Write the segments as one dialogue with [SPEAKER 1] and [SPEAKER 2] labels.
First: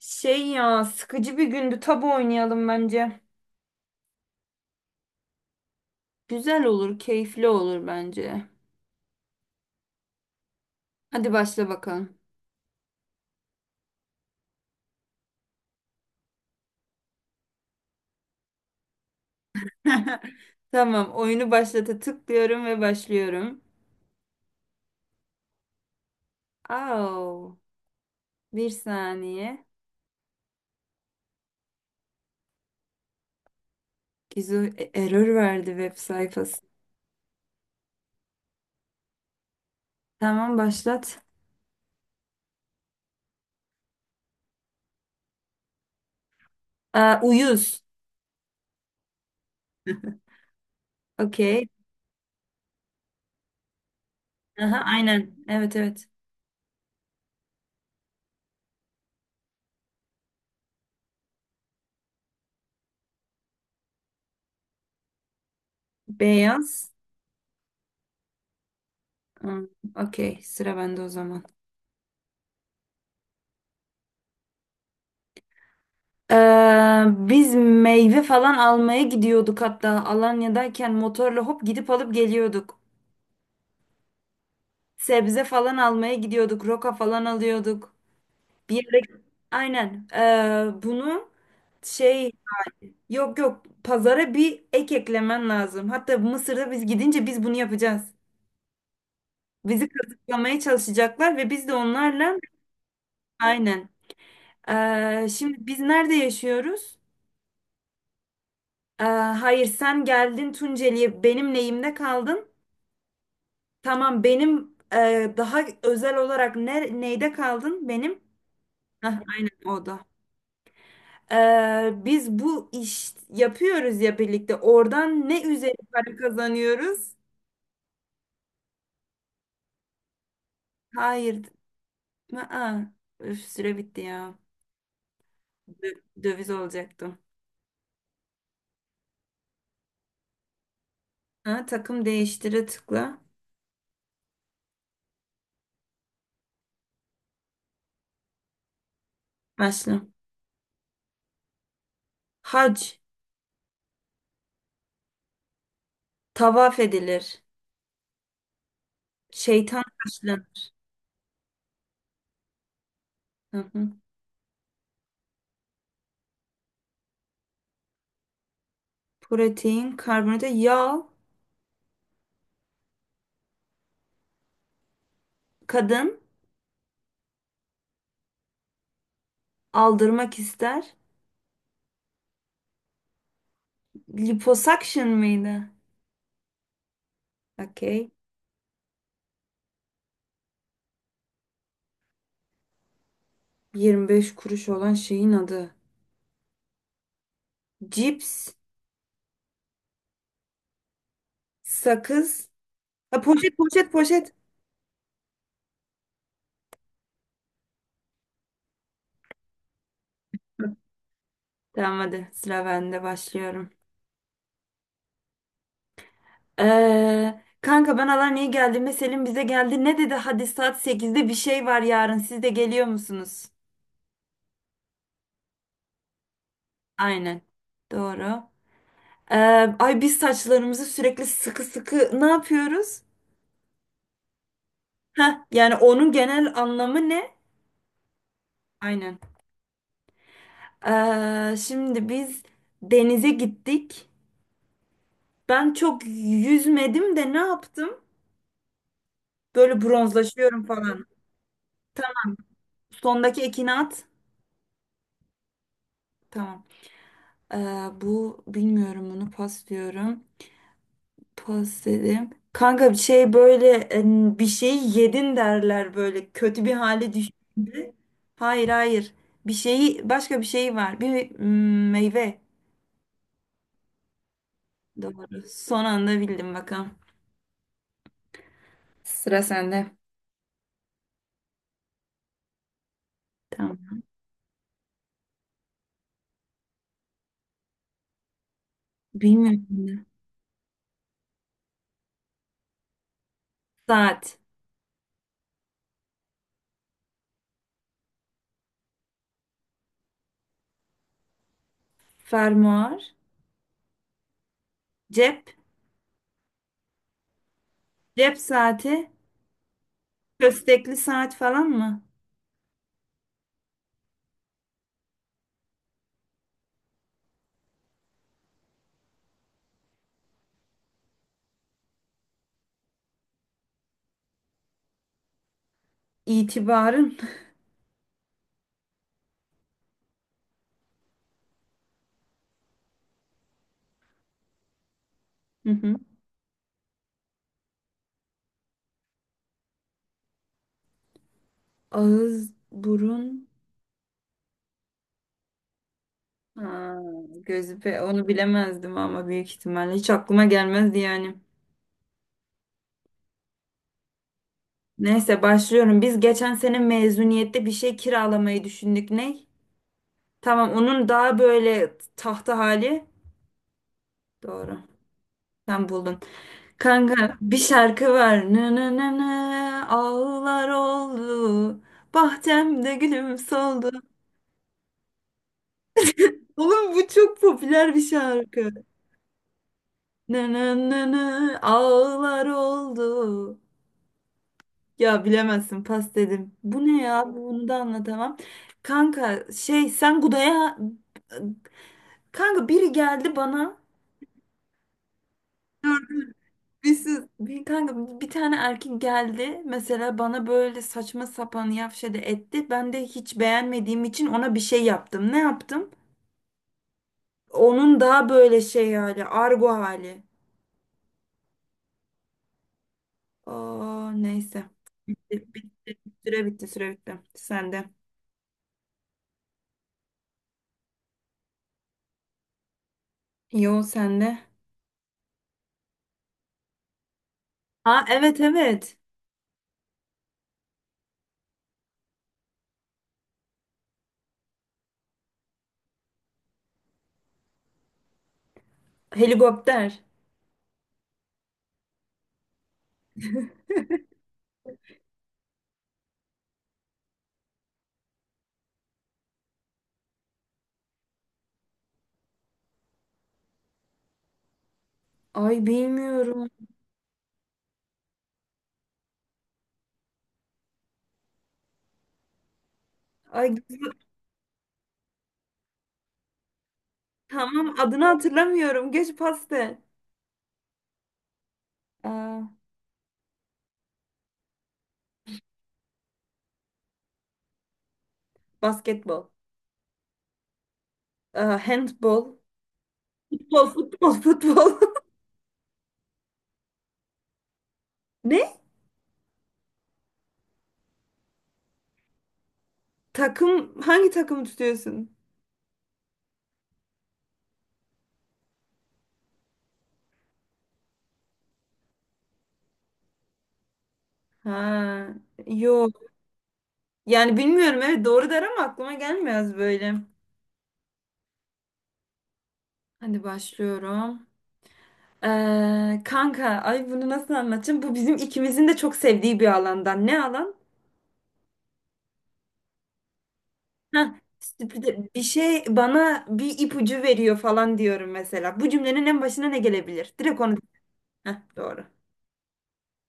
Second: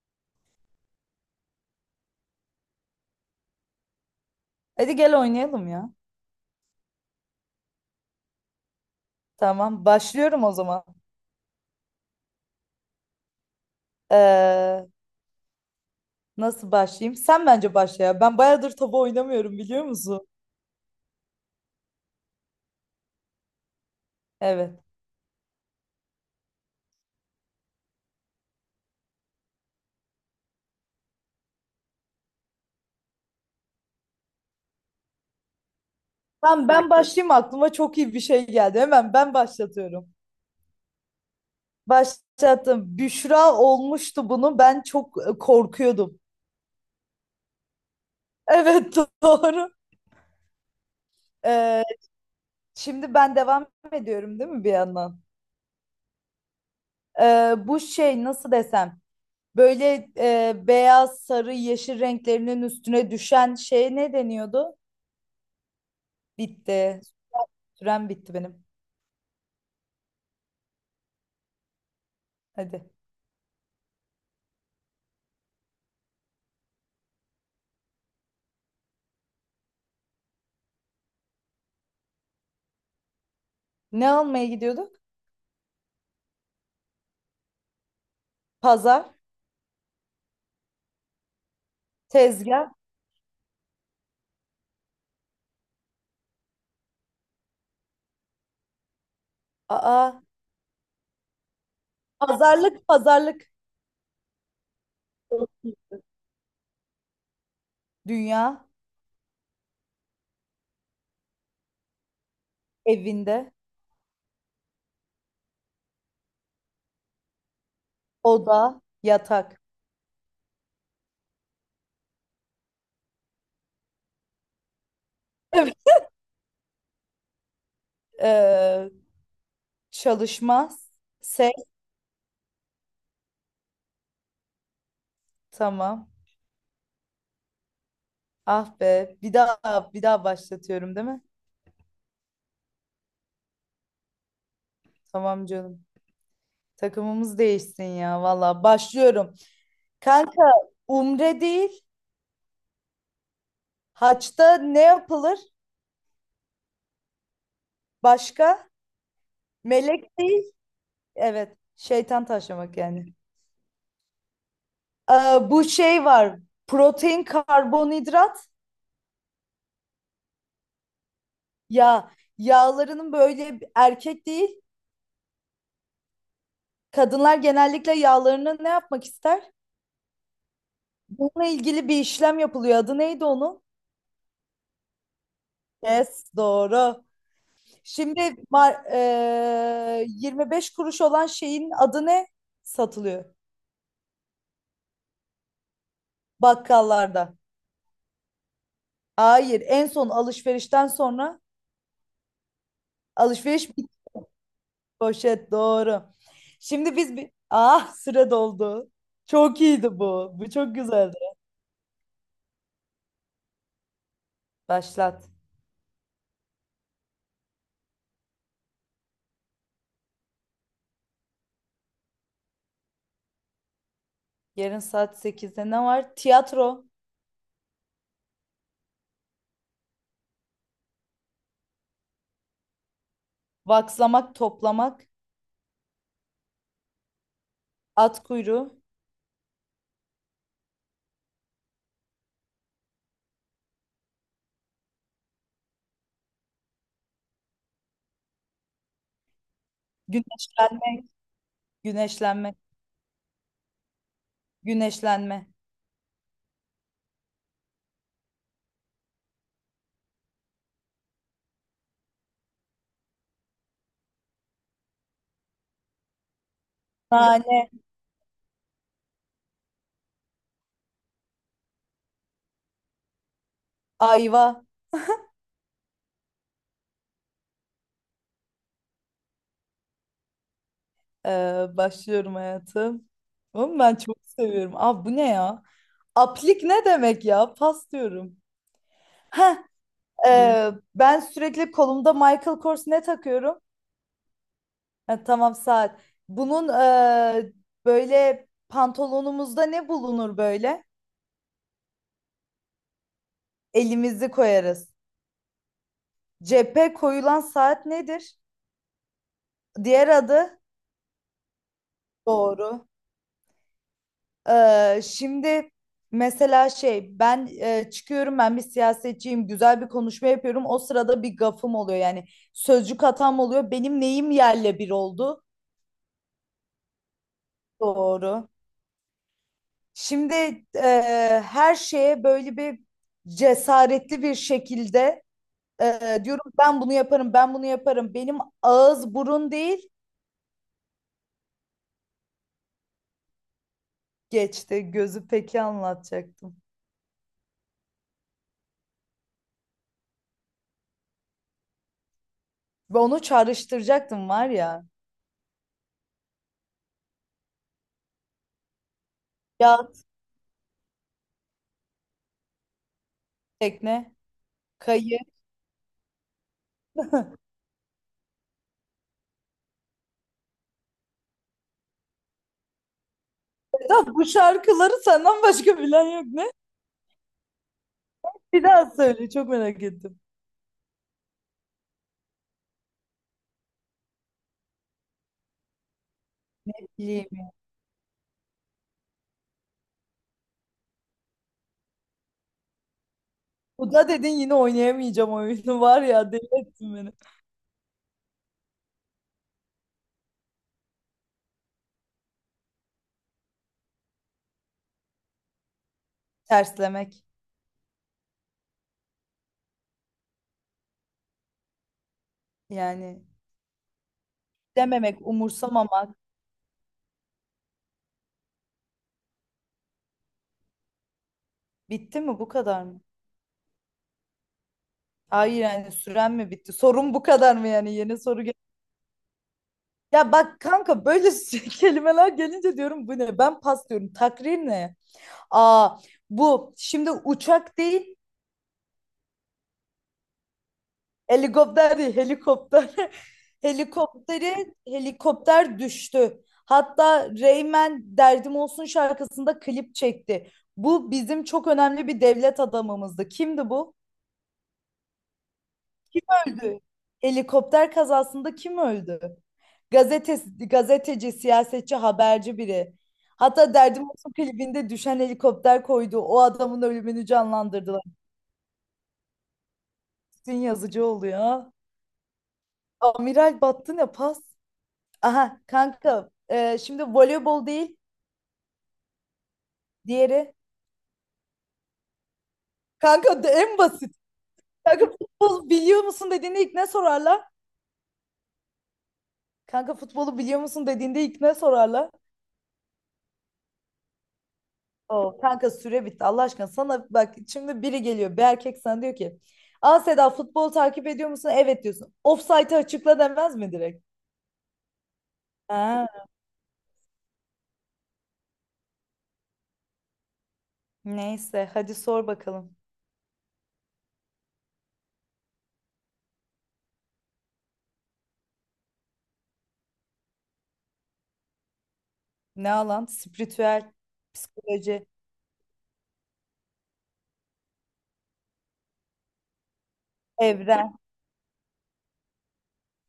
[SPEAKER 1] Şey, ya, sıkıcı bir gündü. Tabu oynayalım bence.
[SPEAKER 2] Hadi gel oynayalım ya.
[SPEAKER 1] Güzel olur, keyifli olur bence.
[SPEAKER 2] Tamam, başlıyorum o zaman.
[SPEAKER 1] Hadi başla bakalım.
[SPEAKER 2] Ee, Nasıl başlayayım? Sen bence başla ya. Ben bayağıdır tabu oynamıyorum biliyor musun?
[SPEAKER 1] Tamam, oyunu başlata tıklıyorum ve başlıyorum.
[SPEAKER 2] Evet.
[SPEAKER 1] Au, bir saniye. Gizu error verdi web sayfası.
[SPEAKER 2] Tamam ben başlayayım aklıma çok iyi bir şey geldi. Hemen ben başlatıyorum.
[SPEAKER 1] Tamam başlat.
[SPEAKER 2] Başlattım. Büşra olmuştu bunu. Ben çok korkuyordum.
[SPEAKER 1] Aa, uyuz.
[SPEAKER 2] Evet doğru.
[SPEAKER 1] Okey.
[SPEAKER 2] Ee, Şimdi ben devam ediyorum değil mi bir
[SPEAKER 1] Aha,
[SPEAKER 2] yandan?
[SPEAKER 1] aynen. Evet, evet.
[SPEAKER 2] Bu şey nasıl desem? Böyle beyaz, sarı, yeşil renklerinin üstüne düşen şey ne deniyordu?
[SPEAKER 1] Beyaz.
[SPEAKER 2] Bitti. Sürem bitti benim.
[SPEAKER 1] Hmm, okey, sıra bende o zaman.
[SPEAKER 2] Hadi.
[SPEAKER 1] Biz meyve falan almaya gidiyorduk, hatta Alanya'dayken motorla hop gidip alıp geliyorduk.
[SPEAKER 2] Ne almaya gidiyorduk?
[SPEAKER 1] Sebze falan almaya gidiyorduk, roka falan alıyorduk. Bir yere
[SPEAKER 2] Pazar,
[SPEAKER 1] aynen bunu şey,
[SPEAKER 2] tezgah.
[SPEAKER 1] yok yok, pazara bir eklemen lazım. Hatta Mısır'da biz gidince biz bunu yapacağız. Bizi
[SPEAKER 2] Aa,
[SPEAKER 1] kazıklamaya çalışacaklar ve biz de onlarla
[SPEAKER 2] pazarlık, pazarlık.
[SPEAKER 1] aynen. Şimdi biz nerede yaşıyoruz?
[SPEAKER 2] Dünya,
[SPEAKER 1] Ee, hayır, sen geldin Tunceli'ye, benim lehimde kaldın.
[SPEAKER 2] evinde,
[SPEAKER 1] Tamam, benim daha özel olarak neyde kaldın benim?
[SPEAKER 2] oda,
[SPEAKER 1] Hah, aynen
[SPEAKER 2] yatak.
[SPEAKER 1] o da. E, biz bu iş yapıyoruz ya birlikte. Oradan ne üzeri
[SPEAKER 2] Evet.
[SPEAKER 1] para kazanıyoruz?
[SPEAKER 2] Ee, Çalışmaz.
[SPEAKER 1] Hayır.
[SPEAKER 2] Ses.
[SPEAKER 1] Aa, üf, süre bitti ya.
[SPEAKER 2] Tamam.
[SPEAKER 1] Döviz olacaktım.
[SPEAKER 2] Ah be. Bir daha başlatıyorum değil mi?
[SPEAKER 1] Ha, takım değiştire tıkla.
[SPEAKER 2] Tamam canım. Takımımız değişsin ya. Valla başlıyorum.
[SPEAKER 1] Başla.
[SPEAKER 2] Kanka, umre değil.
[SPEAKER 1] Hac.
[SPEAKER 2] Haçta ne yapılır?
[SPEAKER 1] Tavaf edilir.
[SPEAKER 2] Başka?
[SPEAKER 1] Şeytan
[SPEAKER 2] Melek değil.
[SPEAKER 1] taşlanır.
[SPEAKER 2] Evet. Şeytan taşlamak yani.
[SPEAKER 1] Hı hı.
[SPEAKER 2] Ee, Bu şey var. Protein, karbonhidrat.
[SPEAKER 1] Protein, karbonhidrat, yağ.
[SPEAKER 2] Ya yağlarının böyle erkek değil.
[SPEAKER 1] Kadın
[SPEAKER 2] Kadınlar genellikle yağlarını ne yapmak ister?
[SPEAKER 1] aldırmak ister.
[SPEAKER 2] Bununla ilgili bir işlem yapılıyor. Adı neydi onun?
[SPEAKER 1] Liposuction mıydı?
[SPEAKER 2] Yes, doğru.
[SPEAKER 1] Okey.
[SPEAKER 2] Şimdi 25 kuruş olan şeyin adı ne? Satılıyor
[SPEAKER 1] 25 kuruş olan şeyin adı.
[SPEAKER 2] bakkallarda.
[SPEAKER 1] Cips,
[SPEAKER 2] Hayır, en son alışverişten sonra
[SPEAKER 1] sakız. Ha, poşet,
[SPEAKER 2] alışveriş.
[SPEAKER 1] poşet, poşet.
[SPEAKER 2] Poşet doğru. Şimdi biz bir... Ah süre doldu. Çok iyiydi bu. Bu çok güzeldi.
[SPEAKER 1] Tamam, hadi sıra bende, başlıyorum.
[SPEAKER 2] Başlat.
[SPEAKER 1] Kanka, ben Alanya'ya geldiğimde Selim bize geldi. Ne dedi? Hadi, saat sekizde bir şey var yarın. Siz de geliyor musunuz?
[SPEAKER 2] Yarın saat 8'de ne var? Tiyatro,
[SPEAKER 1] Aynen. Doğru. Ee, Ay, biz saçlarımızı sürekli sıkı sıkı ne yapıyoruz?
[SPEAKER 2] vakslamak, toplamak,
[SPEAKER 1] Heh, yani onun genel anlamı ne?
[SPEAKER 2] at kuyruğu,
[SPEAKER 1] Aynen. Şimdi biz denize gittik. Ben çok yüzmedim de ne yaptım? Böyle bronzlaşıyorum
[SPEAKER 2] güneşlenmek,
[SPEAKER 1] falan.
[SPEAKER 2] güneşlenme,
[SPEAKER 1] Sondaki ekini at.
[SPEAKER 2] güneşlenme.
[SPEAKER 1] Tamam. Ee, Bu bilmiyorum, bunu pas diyorum. Pas dedim. Kanka, bir şey böyle bir şeyi yedin derler böyle kötü bir hale
[SPEAKER 2] Nane,
[SPEAKER 1] düştüğünde. Hayır, hayır. Bir şeyi başka bir şey var. Bir meyve.
[SPEAKER 2] ayva.
[SPEAKER 1] Doğru. Son anda bildim bakalım. Sıra sende.
[SPEAKER 2] Başlıyorum hayatım. Oğlum ben
[SPEAKER 1] Tamam.
[SPEAKER 2] çok seviyorum. Aa bu ne ya? Aplik ne demek ya? Pas diyorum. Heh,
[SPEAKER 1] Bilmiyorum.
[SPEAKER 2] ben sürekli kolumda Michael Kors ne takıyorum?
[SPEAKER 1] Saat.
[SPEAKER 2] Ha, tamam saat. Bunun böyle pantolonumuzda ne bulunur böyle?
[SPEAKER 1] Fermuar,
[SPEAKER 2] Elimizi koyarız.
[SPEAKER 1] cep,
[SPEAKER 2] Cephe koyulan saat nedir?
[SPEAKER 1] cep saati,
[SPEAKER 2] Diğer adı
[SPEAKER 1] köstekli saat falan mı?
[SPEAKER 2] doğru. Şimdi mesela şey ben çıkıyorum ben bir siyasetçiyim güzel bir konuşma yapıyorum. O sırada bir gafım oluyor yani sözcük hatam oluyor. Benim neyim yerle bir oldu?
[SPEAKER 1] İtibarın.
[SPEAKER 2] Doğru. Şimdi her şeye böyle bir cesaretli bir şekilde.
[SPEAKER 1] Hı hı.
[SPEAKER 2] Diyorum ben bunu yaparım, ben bunu yaparım. Benim ağız burun değil.
[SPEAKER 1] Ağız, burun,
[SPEAKER 2] Geçti gözü peki anlatacaktım.
[SPEAKER 1] ha, gözü pe onu bilemezdim ama büyük ihtimalle hiç aklıma gelmezdi yani.
[SPEAKER 2] Ve onu çağrıştıracaktım var ya.
[SPEAKER 1] Neyse, başlıyorum. Biz geçen sene mezuniyette bir şey kiralamayı düşündük. Ne?
[SPEAKER 2] Yat,
[SPEAKER 1] Tamam, onun daha böyle tahta hali.
[SPEAKER 2] tekne,
[SPEAKER 1] Doğru.
[SPEAKER 2] kayı.
[SPEAKER 1] Sen buldun. Kanka, bir şarkı var. Nı nı nı nı, ağlar oldu. Bahçemde gülüm soldu.
[SPEAKER 2] Sedat, bu şarkıları senden başka bilen yok ne?
[SPEAKER 1] Oğlum, bu çok popüler bir
[SPEAKER 2] Bir
[SPEAKER 1] şarkı.
[SPEAKER 2] daha söyle çok merak ettim.
[SPEAKER 1] Nı nı nı nı, ağlar oldu. Ya bilemezsin, pas dedim. Bu ne
[SPEAKER 2] İyiyim.
[SPEAKER 1] ya? Bunu da anlatamam. Kanka şey, sen Guda'ya... Kanka, biri geldi bana.
[SPEAKER 2] Bu da dedin yine oynayamayacağım oyunu var ya deli ettin beni.
[SPEAKER 1] Bir kanka, bir tane erkek geldi mesela bana, böyle saçma sapan yavşadı etti. Ben de hiç beğenmediğim için ona bir şey yaptım. Ne yaptım?
[SPEAKER 2] Terslemek
[SPEAKER 1] Onun daha böyle şey hali, argo hali.
[SPEAKER 2] yani
[SPEAKER 1] Aa, neyse.
[SPEAKER 2] dememek,
[SPEAKER 1] Bitti,
[SPEAKER 2] umursamamak.
[SPEAKER 1] süre bitti, süre bitti. Sende.
[SPEAKER 2] Bitti mi bu kadar mı?
[SPEAKER 1] Yo, sende.
[SPEAKER 2] Hayır yani süren mi bitti? Sorun bu kadar mı yani?
[SPEAKER 1] Ha,
[SPEAKER 2] Yeni
[SPEAKER 1] evet,
[SPEAKER 2] soru.
[SPEAKER 1] evet.
[SPEAKER 2] Ya bak kanka böyle kelimeler gelince diyorum bu ne? Ben pas diyorum. Takrir ne? Aa bu şimdi uçak değil,
[SPEAKER 1] Helikopter.
[SPEAKER 2] helikopter değil helikopter. Helikopteri helikopter düştü. Hatta Reymen Derdim Olsun şarkısında klip çekti. Bu bizim çok önemli bir devlet adamımızdı. Kimdi bu?
[SPEAKER 1] Ay,
[SPEAKER 2] Kim
[SPEAKER 1] bilmiyorum.
[SPEAKER 2] öldü? Helikopter kazasında kim öldü? Gazetesi, gazeteci, siyasetçi, haberci biri.
[SPEAKER 1] Ay
[SPEAKER 2] Hatta
[SPEAKER 1] gü-
[SPEAKER 2] Derdim Olsun klibinde düşen helikopter koydu. O adamın ölümünü
[SPEAKER 1] tamam,
[SPEAKER 2] canlandırdılar.
[SPEAKER 1] adını hatırlamıyorum. Geç pasta.
[SPEAKER 2] Bütün yazıcı oluyor.
[SPEAKER 1] Aa,
[SPEAKER 2] Amiral battı ne pas? Aha kanka şimdi voleybol değil
[SPEAKER 1] basketbol.
[SPEAKER 2] diğeri.
[SPEAKER 1] Aa, handbol.
[SPEAKER 2] Kanka
[SPEAKER 1] Futbol,
[SPEAKER 2] en
[SPEAKER 1] futbol,
[SPEAKER 2] basit.
[SPEAKER 1] futbol.
[SPEAKER 2] Kanka futbol biliyor musun dediğinde ilk ne sorarlar?
[SPEAKER 1] Ne?
[SPEAKER 2] Kanka futbolu biliyor musun dediğinde ilk ne sorarlar?
[SPEAKER 1] Hangi takımı tutuyorsun?
[SPEAKER 2] O kanka süre bitti Allah aşkına sana bak şimdi biri geliyor bir erkek sana diyor ki, aa Seda futbol takip ediyor musun? Evet diyorsun. Ofsaytı açıkla demez mi direkt?
[SPEAKER 1] Ha, yok.
[SPEAKER 2] Ha,
[SPEAKER 1] Yani bilmiyorum, evet doğru der ama aklıma gelmez böyle.
[SPEAKER 2] neyse hadi sor bakalım.
[SPEAKER 1] Hadi başlıyorum. Kanka, ay bunu nasıl anlatacağım? Bu bizim ikimizin de çok sevdiği bir alandan. Ne alan?
[SPEAKER 2] Ne alan? Spiritüel,
[SPEAKER 1] Heh,
[SPEAKER 2] psikoloji,
[SPEAKER 1] bir şey bana bir ipucu veriyor falan diyorum mesela. Bu cümlenin en başına ne gelebilir? Direkt onu.
[SPEAKER 2] evren.
[SPEAKER 1] Heh, doğru.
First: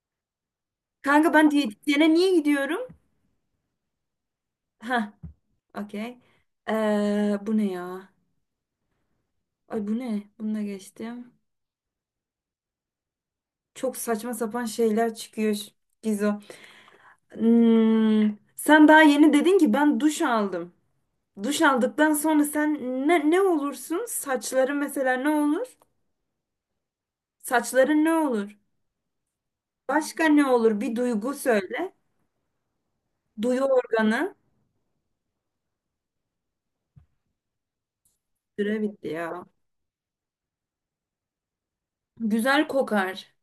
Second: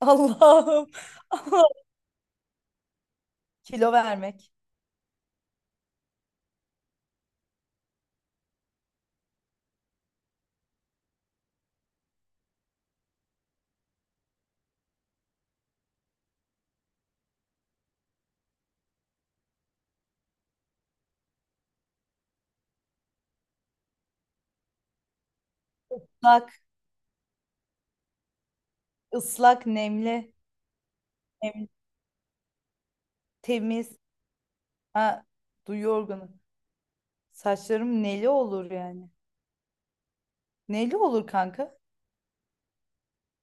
[SPEAKER 2] Allah'ım.
[SPEAKER 1] Kanka, ben diyetisyene niye gidiyorum?
[SPEAKER 2] Kilo vermek.
[SPEAKER 1] Heh, okey. Bu ne ya? Ay, bu ne? Bunu da geçtim. Çok saçma sapan şeyler çıkıyor Gizo. Hmm, sen daha yeni dedin ki ben duş aldım. Duş aldıktan sonra sen ne olursun? Saçların mesela ne olur?
[SPEAKER 2] Islak,
[SPEAKER 1] Saçların ne olur?
[SPEAKER 2] ıslak,
[SPEAKER 1] Başka
[SPEAKER 2] nemli,
[SPEAKER 1] ne olur? Bir duygu
[SPEAKER 2] nemli,
[SPEAKER 1] söyle. Duyu
[SPEAKER 2] temiz.
[SPEAKER 1] organı.
[SPEAKER 2] Ha, duyu organı. Saçlarım neli olur
[SPEAKER 1] Süre bitti
[SPEAKER 2] yani.
[SPEAKER 1] ya.
[SPEAKER 2] Neli olur kanka?
[SPEAKER 1] Güzel kokar.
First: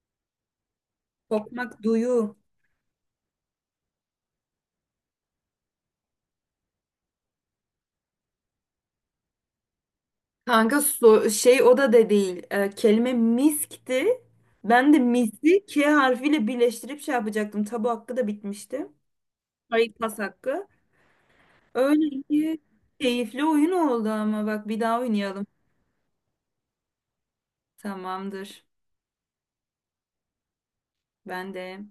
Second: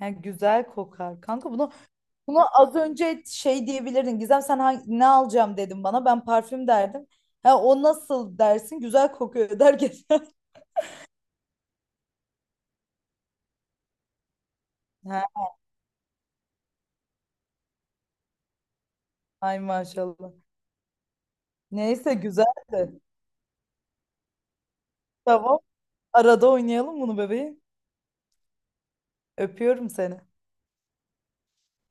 [SPEAKER 2] Yani güzel kokar. Kanka bunu.
[SPEAKER 1] Kokmak, duyu.
[SPEAKER 2] Bunu az önce şey diyebilirdin. Gizem sen ne alacağım dedim bana. Ben parfüm derdim. Ha, o nasıl dersin? Güzel kokuyor der geçer.
[SPEAKER 1] Kanka, şey o da de değil. Kelime miskti. Ben de
[SPEAKER 2] Ha,
[SPEAKER 1] misi K harfiyle birleştirip şey yapacaktım. Tabu hakkı da bitmişti.
[SPEAKER 2] ay
[SPEAKER 1] Hayır, pas
[SPEAKER 2] maşallah.
[SPEAKER 1] hakkı.
[SPEAKER 2] Neyse
[SPEAKER 1] Öyle ki
[SPEAKER 2] güzeldi.
[SPEAKER 1] keyifli oyun oldu ama bak, bir daha oynayalım.
[SPEAKER 2] Tamam. Arada oynayalım bunu bebeğim.
[SPEAKER 1] Tamamdır.
[SPEAKER 2] Öpüyorum seni.
[SPEAKER 1] Ben de.